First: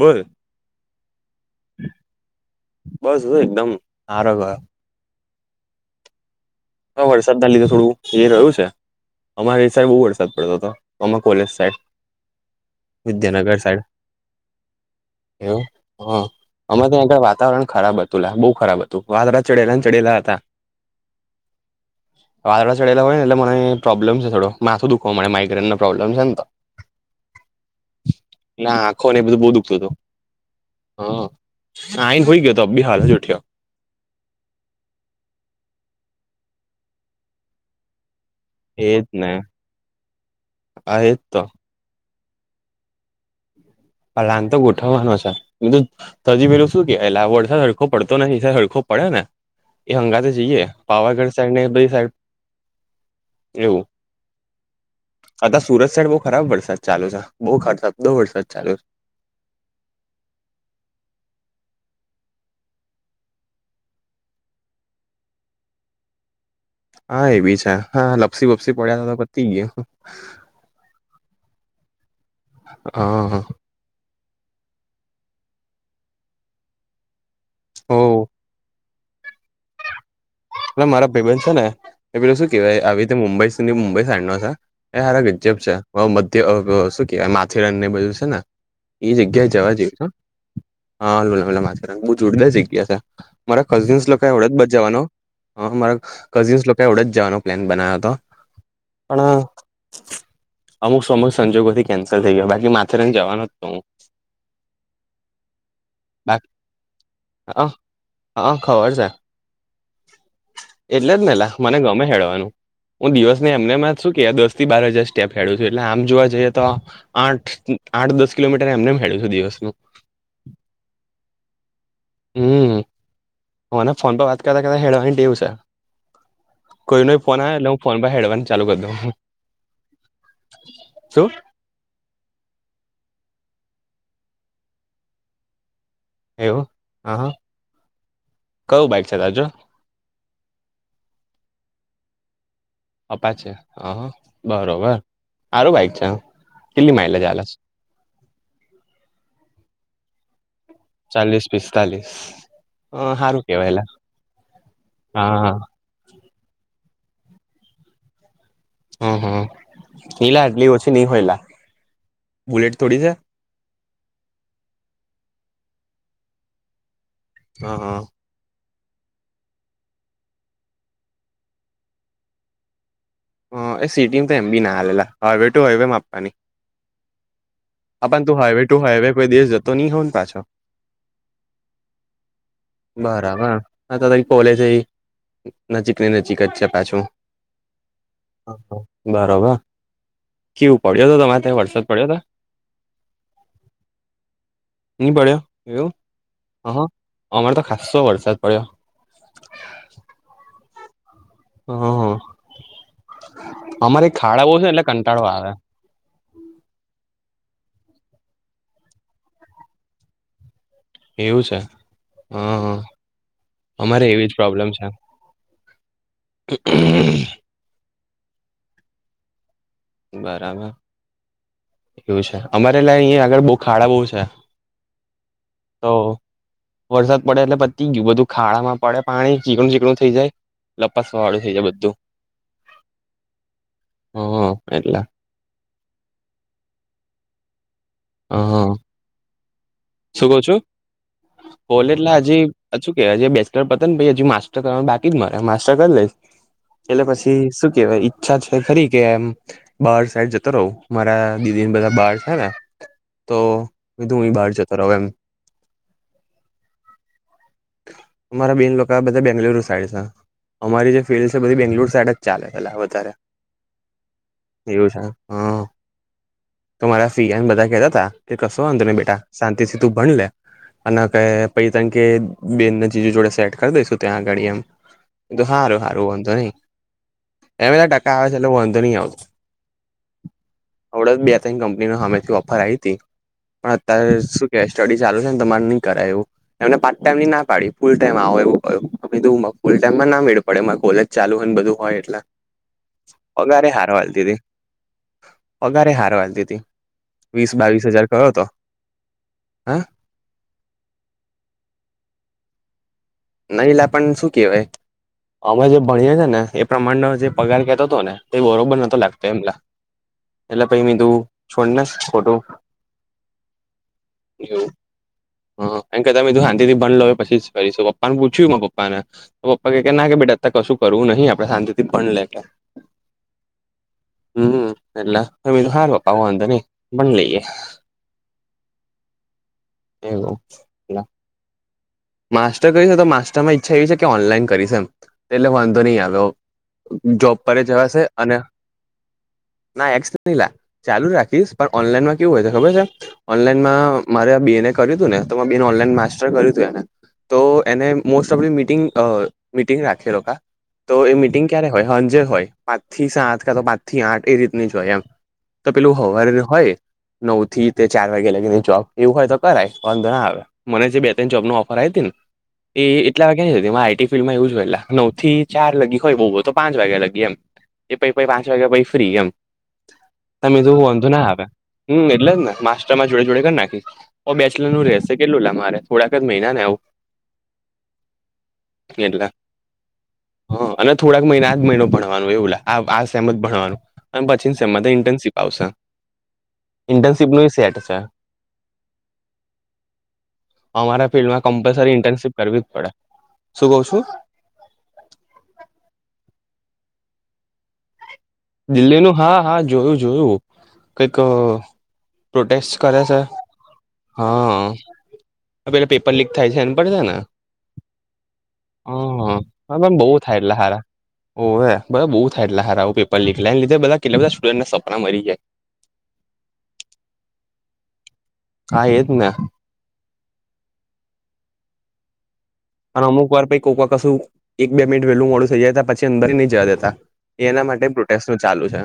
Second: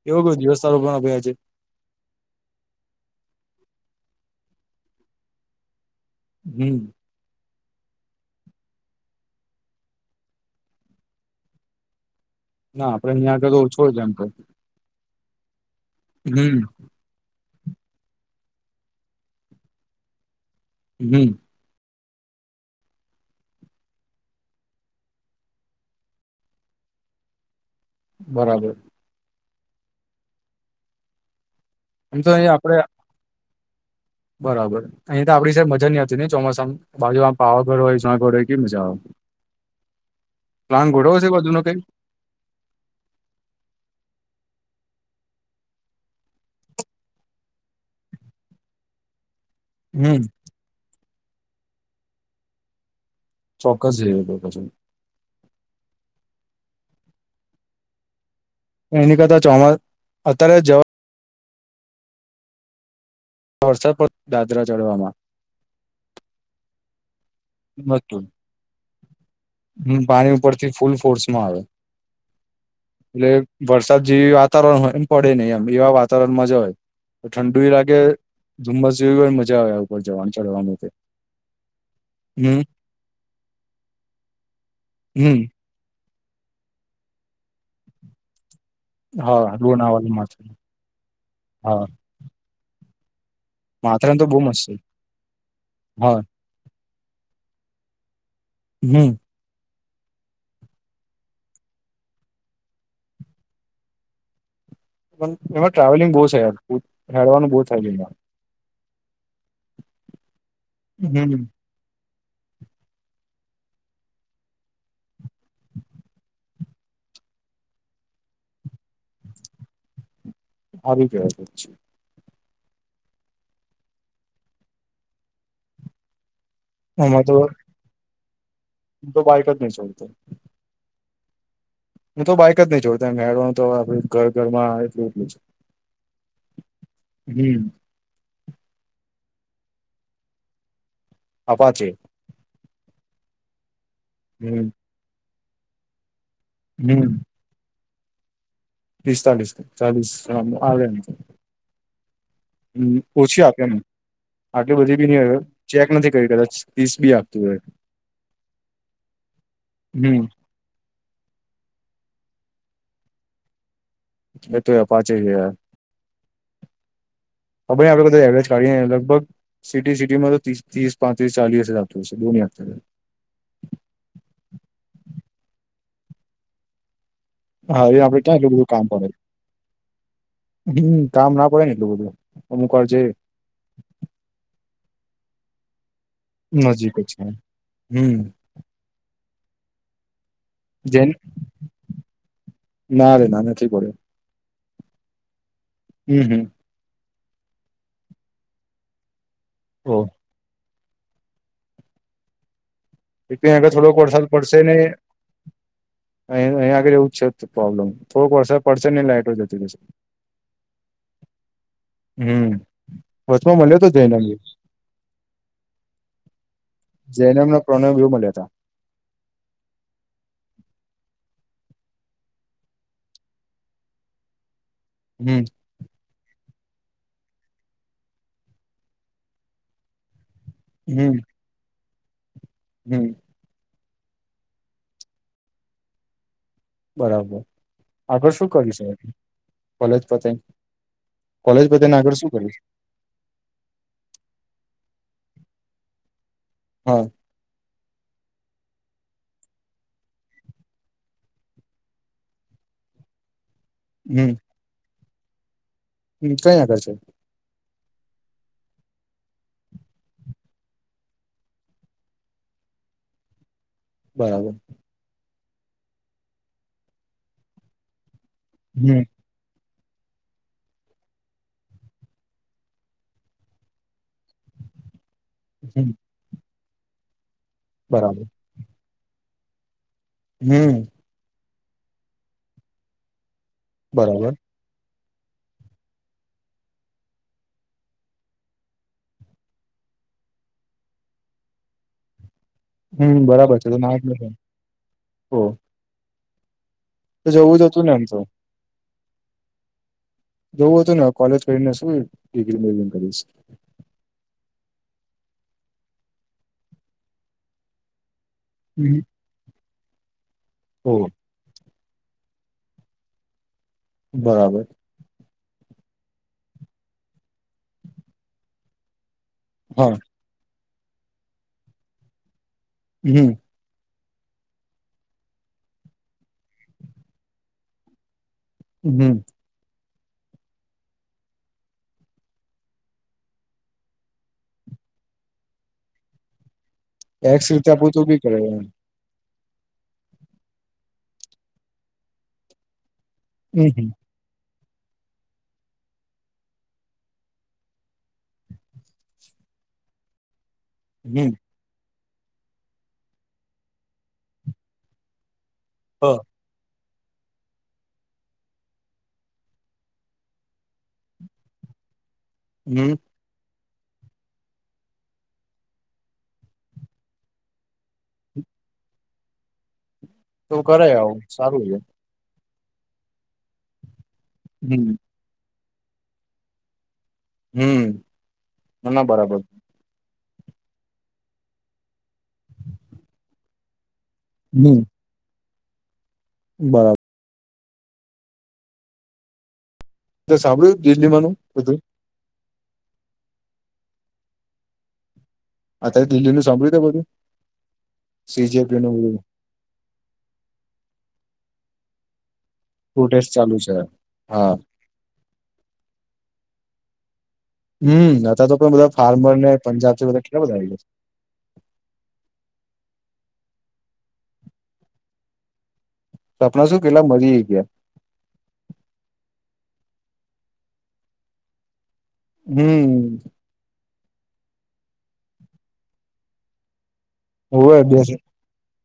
બોલ એવો કયો દિવસ સારો ગન ભયા છે બસ હું એકદમ હારો ગયો હમ વરસાદ ના લીધે થોડું થઇ રહ્યું છે અમારે સાઈડ બહુ વરસાદ પડતો હતો અમાં કોલેજ સાઈડ ના આપડે ત્યાં આગળ વિદ્યાનગર સાઈડ ઓછો જ એમતો એવું હ અમે ત્યાં આગળ વાતાવરણ ખરાબ હ તુલા બહુ ખરાબ હતું વાદરા ચડેલા ને ચડેલા હતા હમ વાદળ ચેલા હોય ને એટલે મને પ્રોબ્મ છે થો માથું દુખવા માઇક્રેનનું પ્રોબ્લેમ છે ને તો [inaudible] બરાબર ના આખો ને બધું બો દુખતું હતું હા એમ આઈન હુઈ અહીં ગયો તો આપડે અીબી હાલ જ ઉઠ્યા. બરાબર અહીંયા તો આપડી સાબ મજાની હતી ને ચોમાસા બાજુ આમ પાવાગઢ હોય શગર હોય. કે મજા આવ એજ ને પ્લાન હા એજ ઘોડો છે તો બાજુ નો કઈક પલાન તો ગોઠવવાનો છે તો તજી મે એલ શ સુ કે એટલે આ વરસાદ હળખો પડતો નથીસા હળખો પડે ને. એ હમ હંગા તો જઈએ પાવાગઢ સાઈડ ને બધી સાઈડ ચોક્કસ જઈએ તો પછી આ સુરત શહેડ બહઉ ખરાબ વરસાદ ચાલુ છે બઉ ખબ બહો વરસાદ ચાલુ છે. એની કરતા ચોમાસ અત્યારે જવા વરસાદ પડ દાદરા ચઢવામાં હા એવી છે હા નતું લપસી બપસી પડ્યા તો પતી ગયા. થી ફૂલ ફોર્સમાં આવે હા એટલે. વરસાદ જેવી વાતાવરણ હોય એમ પડે નહી એમ એવા વાતાવરણ માંજ હોય. તો ઠંડુ લાગે હો ધુમ્મસ જે હોય મજા આવે ઉપર જવાની ચડવાનું. પેલ છે ને પેલું શું હમ કેહેવાય આવી રીતે મુંબઈ સુધી મુંબઈ સાં ન છે એ સારા હમ ગજબ છે. હ મધ્ય શું કેવાય માથેરાન ને બધું છે ને એ જગ્યાએ હા જવા જેવું લોનાવાલા માથેરાન હા હા [unintelligible] જોરદાર જગ્યા છે મારા કઝિન્સ માથેરાન તો લોકો બહુ વળદ મસ્ત બદ છે જવાનો. હ મારા હા કઝિન્સ લોકો આવડ જ જવાનો પ્લાન બનાવ્યો હતો હમ પણ અમુક સમગ સંજોગોથી કેન્સલ થઈ ગયો બાકી માથે રહી જવાનોતો હું. એમાં ટ્રાવેલિંગ બહ છે બાકી હવાનું બહ થય. હા ખબર છે એટલે જ ને લ મને ગમે હેડવાનું. હું દિવસ ને એમને માં શું કે આ દસ થી બાર હજાર સ્ટેપ ખેડું છું એટલે આમ જોવા જઈએ તો. આઠ આઠ દસ કિલોમીટર એમને ખડું છું દિવસનું આવી કવા છે. હમ મને ફોન પર વાત કરતા કરતા હેળવા દેવું છે. કોઈ ન આમાં તો ફોન આવે એટલે હું ફોન પર હેડવાની ચાલુ કરી દઉ. તો બાઈક જ નહી છોડતો શું હું તો બાઈક જ નહી જોડતો મેળવાનું તો આપ ઘર ઘર માં એલું એટલું છે. હેવું હા હ હમ કયું બાઇક છે દાજો. અચે અપા છે હ હ હમ બરોબર સારું બાઈક છે કેટલી હમ માઇલેજ આવેલે છે. પિસ્તાલીસ ચાલીસ આવે. તો. ચાલીસ પિસ્તાલીસ હમ સારું ઓછી આપે એમ કેવાયલા. આટલી બધી બી ન હય ચેક નથી કરી કદાચ ત્રીસ બી આપતું હોય. હમ હ હમ ઈલા એટલી ઓછી નઈ હોયલા બુલેટ થોડી છે. એ તો યાર પાચે છે યાર હાઈ હા આપડે બધા લગભગ સિટી સિટીમાં તો ત્રીસ પાંત્રીસ ચાલીસ જતોુંશે દો. એ સિટી તો એમ બી ના હાલા હવે ટુ હવે એમ આપવાની. [inaudible] હા, એ આપડે આપણ તું ક્યાં એટલું હાઈવે બધું ટુ કામ હાઈવે પડે કોઈ દેશ જતો નહી હો ને પાછો હમ કામ ના પડે ને એટલું બધું. અમુક વાર જે બરાબર કોલે છે નજીકની ન નજીક છે હમ. બરોબર કેવું જે પડ્યો હતો તમારે ત્યાં વરસાદ પડ્યો હતો. ના રે ના નથી પડ્યો એની બડ્યો એવું. હમ, હમ હ અમારે તો ખસ્સો વરસાદ પડ્યો. ઓ હમ એટલે આગળ હ થોડોક અમારે વરસાદ ખાડા ઓહ છે એટલે કંટાળો આવે. અહી અહીં આગેવું જ છે. જ પ્રોબ્લેમ થોડક વરસાદ પડશે નને લાઈટો જતી જશે [inaudible] એવું છે હ હ વચમાં મળ્યો હતો અમારે જૈનમ એવી જ પ્રોબ્લેમ છે. હમ પ્રણેવ મળ્યા હતા બરાબર એવું છે. અમારે લ અહીંયા આગળ બહુ ખાડા બહુ છે. હમ તો વરસાદ પડે એટલે પતી ગયું બધું ખાડામાં પડે પાણી ચીકણું ચીકણું થઈ જાય લપસવા વાળું છે. જે બધું હમમમ હ એટલા બરાબર આગળ હ શું કરીશ એ શું કઉ પતે છુંલે ને એટલે આગળ શું કરીશ હજીું કે હજી બે પ ને પ હજુ માસ્ટર કરવા બાકી જ મારે માસ્ટર કરી લઈશ હા એટલે પછી શું કેવાય ઈચ્છા છે. ખરી કેવા એમ બાર સાઈડ જતો રહું મારા દીદીને બધા બાર છે ને તો કીધું હ હમ બહાર જતો ર એમ હમ કયાયાગળ છે. અરા બેન લોકો બધા બેંગલુરુ સાઈડ છે. અમારી જે ફિલ્ડ છે બધી બેંગ્લુર સાઈડ જ ચાલે એટલે વધારે બરાબર [unintelligible] શાંતિથી હમ તું ભણ લે અને કે પઈ તણ કે બેન ને જીજુ જોડે સેટ કરી દઈશું ત્યાં આગાડી એમ તો હારું હમ હારું વાંધો નઈ એમ ટકા બરાબર આવે છે એટલે વાંધો નહી આવતો. હમ અડ જ બે તંઈ કંપની હામેથી ઓફર આવી હતી. ત બરાબર શું કે સ્ટડી ચાલુ છે ને તમારે નઈ કરાય એવું? એમને પાટ ટાઈમ ના પાડી ફૂલ ટાઈમ આવો એવું કહ્યું કીધું ફુલ ટાઈમમાં ના મેળ‌ પડે કોલે ચાલુ હો ને બધું હોય એટલ હમ બરાબર છે [unintelligible] કયારે હારવાલતી હતી તો વીસ જવું જ બાવીસ હતું ને એમ હજાર કરો તો હ જોવું હતું ને કોલેજ કરીને શું ડિગ્રી [inaudible] કરીશ એલા પણ શું કેહેવાય અમે જે ભણીએ છે ને એ પ્રમાણનો જે પગાર કેતો હતો ને એ બરોબર નતો હમ. લાગતો એમ એટલે પઈ ઓ મે કીધું છોડને ખોટું [inaudible] બરાબર [unintelligible] લો પછી ફરીશું પપ્પાને પૂછ્યું માર પપ્પા ને તો પપ્પા કે હા ના કે બેટા કશું કરવું નહી આપડે શાંતિથી ભણ લે હમ હમ એટલા [unintelligible] વાંધો નઈ ભણ લઈએ. હમ [unintelligible] માસ્ટર કરીશ ને તો માસ્ટર માં ઈચ્છા એવી છે કે ઓનલાઈન કરીશ એમ એટલે વાંધો નહીં આવ્યો જોબ એક્સ પર રીતે આપું તો જવાશે બી કરે અને એમ. [unintelligible] ચાલુ રાખીશ પણ ઓનલાઈન માં કેવું હોય છે ખબર છે? હમ ઓનલાઈનમાં મારે બેએનએ કર્યું હતું ને તો ઓનલાઈન માસ્ટર કર્યું હતું એને તો એને most of the meeting meeting રાખેલો તો એ લોકા તો એ હમ મિટિંગ ક્યારે હોય હાંજે હોય પાંચ થી સાત કા તો પાંચ થી આઠ એ રીતની જ હોય એમ તો પેલું હ હવાર હોય નવ થી તે ચાર વાગે લાગીને જોબ એવું હોય તો કરાય વાંધો ના આવે. મને જે બે ત્રણ જોબનો ઓફર આવી હતી ને હમ એ કેટલા વાગ્યા આઈટી ફિલ્ડમાં એવું જ હોય એલા નવથી ચાર લગી હોય બહુ હોય તો પાંચ વાગ્યા લગી એમ. એ પહી પહી પાંચ વાગ્યા પછી ફ્રી એમ. [inaudible] હા મેધું વાંધુ આવું ના આવે, સારું છે હમ. એટલે ને મા જોડે જોડે કરી નાખી. બેચલરનું હમ રહેશે કેટલું લા મારે થોડાક જ મહિનાને આવું. હમ. ના, બરાબર. હ અને થોડાક મહિના, આજ મહિનો ભણવાનું એવું લા આ, આ સેમ જ ભણવાનું અને પછી હમ સેલમાં ઇન્ટર્નશિપ આવશે. બરાબર. ઇન્ટરશીપનું એ સેટ છે. તે સાંભળ્યું દિલ્હીમાંનું બધુંય ઇન્ટરશીપ કરવી જ પડે, શું કહો છો? આ તે દિલ્હીનું સાંભળ્યું તે બધું? સીજેપી નું દિલ્હીનું બધું હા હા જોયું, જોયું કંઈક પ્રોટેસ્ટ કરે છે પ્રોટેસ્ટ ચાલુ છે હા, પેલા પેપર લીક થાય છે એન પર છે ને હમ. અ તો પણ બધા હ હા ફાર્મરને પંજાબ છે બધા કેટલા બધા આવી ગયા છે. હોવે. બઉ થાય એટલે હારા ઓ પેપર લીક ને લીધે બધા કેટલા બધા સ્ટુડન્ટ ના સપના મરી જાય. સપના શું? કેટલા મરી ઈ ગયા. હા, એ જ ને અને હમ અમુક વાર પઈ કોકકા કશું એક બે મિનિટ વેલું મોડું થઈ જાય ત પછી અંદર નહી જ દેતા. એના હોય માટે બે પ્રોટેસનું ચાલુ છે.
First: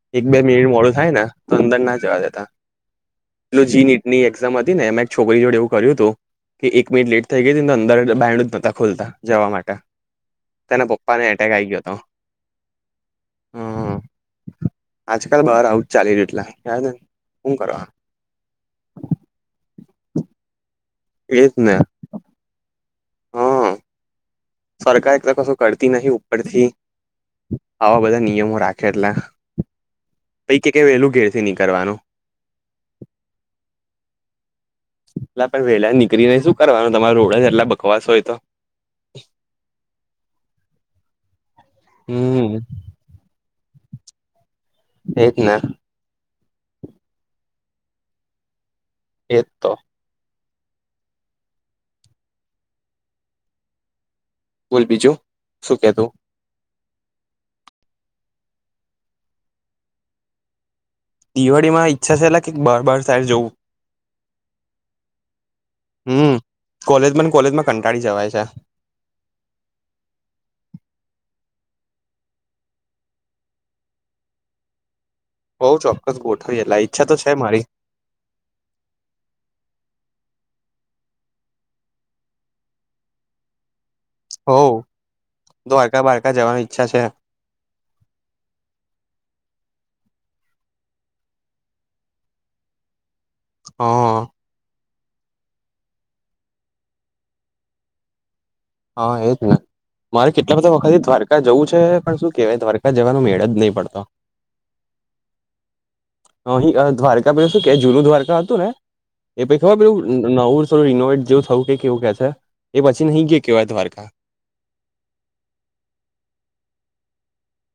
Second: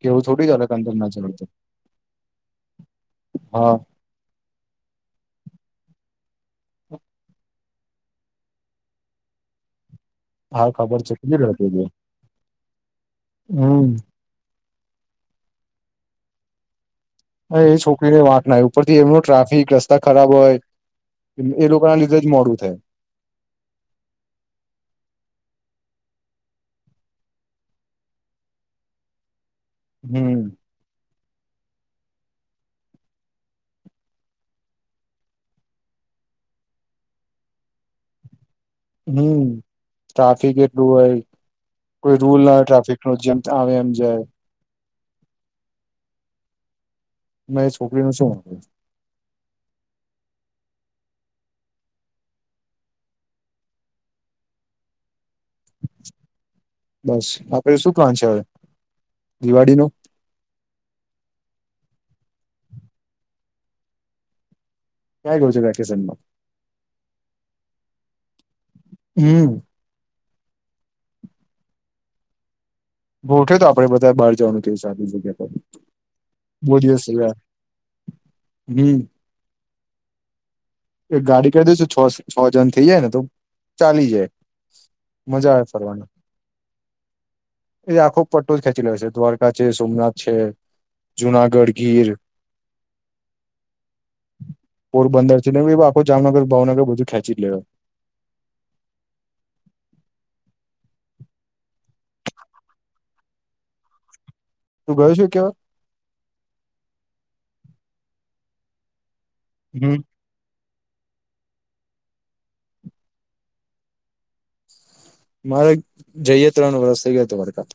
કેવું એક બે થોડી ચાલે મિનિટ મોડું કંદર ના થાય ચાલે તો અંદરના જવા દેતા એ હા જી ની એક્ઝામ હતી ને એમે એક છોકરી જોડે એવું કર્યું હતું કે એક મિનિટ લેટ થઈ ગઈને અંદર બડ જ નતા ખોલતા જવા માટે હા તેના ખબર છે પપ્પાને કેટલી એટેક આઈ લડતી ગયો હતી હતો. હમ. આજકાલ બાર આવુંજ ચાલ્યું એટલા યાને એ છોકરીને વાંટના ઉપરથી એમનો ટ્રાફિક રસ્તા ખરાબ હોય. એજ એ ને લોકોના લીધે જ મોડું થાય. હ સરકાર એક તો કશું કરતી નહિ. ઉપરથી આવા બધા નિયમો રાખે. એટલે હમ. પૈ કંઈ વહેલું ઘેરથી નહીં કરવાનું. એટલા પણ વેહલા નીકળીને શું કરવાનું? તમારે રોડ જ એટલા બકવાસ હોય તો હમ. ટ્રાફિક એટલું હોય. કોઈ રૂલ ના હમ હોય, ટ્રાફિક રોજમ આવે, એમ જાય. એત ના મે, છોકરીનું શું. એ તો બોલ બીજું શું. કેતો બસ આપણે શું પ્લાન છે હવે દિવાળીનું દિવાળીમાં ઈચ્છા છે. એટલા કે બાહર, બાહર સાહેડ જોવું. ક્યા કરું છો વેકેશનમાં કકોલેજમાં ને કોલેજમાં કંટાળી જવાય છે. હમ. ગોઠ્યો તો આપણે બધા બહાર જવાનું કેય સારી જગ્યા પર બઉ ચોક્કસ ગોઠવી બો એટલા દિવસ ઈચ્છા તો થયા છે મારી હમ. એક ગાડી કરી શું છ છ જન થઇ જાય ને તો ચાલી જાય. હો. મજા આવે દ્વારકા ફરવાની બારકા જવાની ઈચ્છા છે. એ આખો પટ્ટો જ ખેંચી લે છે દ્વારકા છે સોમનાથ છે જુનાગઢ ગીર [inaudible] હા. પોરબંદર છે ને આખો જામનગર ભાવનગર બધું ખેંચી લે હા એ જ ને મારે કેટલા બધા વખત દ્વારકા જવું છે પણ શું કેહેવાય દ્વારકા જવાનો મેળ જ નહીં પડતો તું ગયો છું કેયા અહી દ્વારકા પેલો શું કે જુનું દ્વારકા હતું ને એ પછી ખબર હમ પું નવો રિનોવેટ જેવું થવું કે કેવું કે છે એ પછી નહી કે કેવાય દ્વારકા મારે જઈએ ત્રણ વર્ષ થઈ ગયા તો દ્વારકા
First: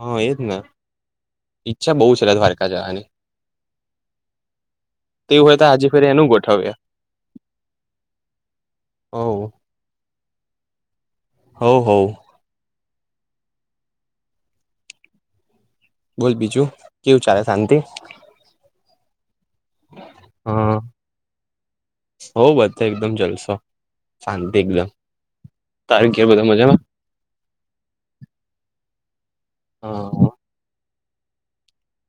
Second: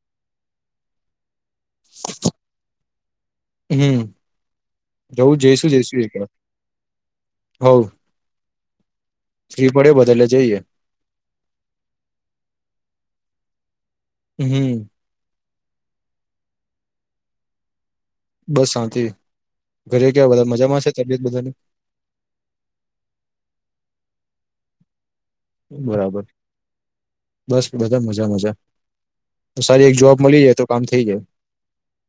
હા એજ ને ઈચ્છા બહુ છે દ્વારકા જવાની. હમ જવું તેવું હોય તો જઈશું આજે જઈશું ફરી એક વાર એનું ગોઠવ્યા હવ હવ ફ્રી પડે બધાલે જઈએ. હોહો. હમ. બોલ બીજું કેવું ચાલે શાંતિ બસ શાંતિ ઘરે કેવા બધા હા મજામાં છે તબિયત બધાની હો બધ એકદમ જલસો શાંતિ એકદમ તારી કે બરાબર બધા મજામાં. બસ બધા મજા મજા સારી એક હા જોબ મળી જાય તો કામ થઇ જાય.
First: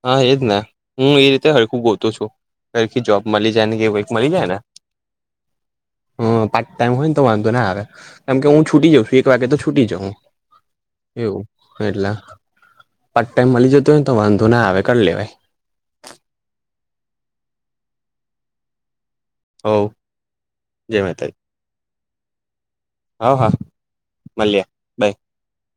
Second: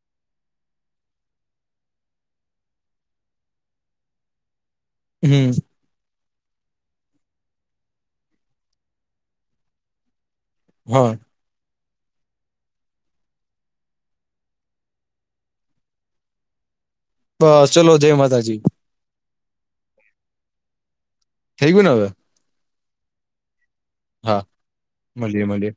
હા એજ ને હું એ રીતે હરખું ગોતુ છું ઘખ જોબ મળી જાય ને કે એક મળી જાય ને હમ હ પાર્ટ ટાઈમ હોય ને તો વાંધો ન આવે કેમ કે હું છૂટી જાઉ છું એક વાગે તો છૂટી જાઉ હું હા એવું કેટલા પાર્ટ ટાઈમ મળી જતો હોયને તો વાંધો ના આવે કરી લેવાય બસ ચલો જય માતાજી હો જય માતાજી થઈ ગયુ ને હવે હવ હા હા મળીએ મળીએ મળીએ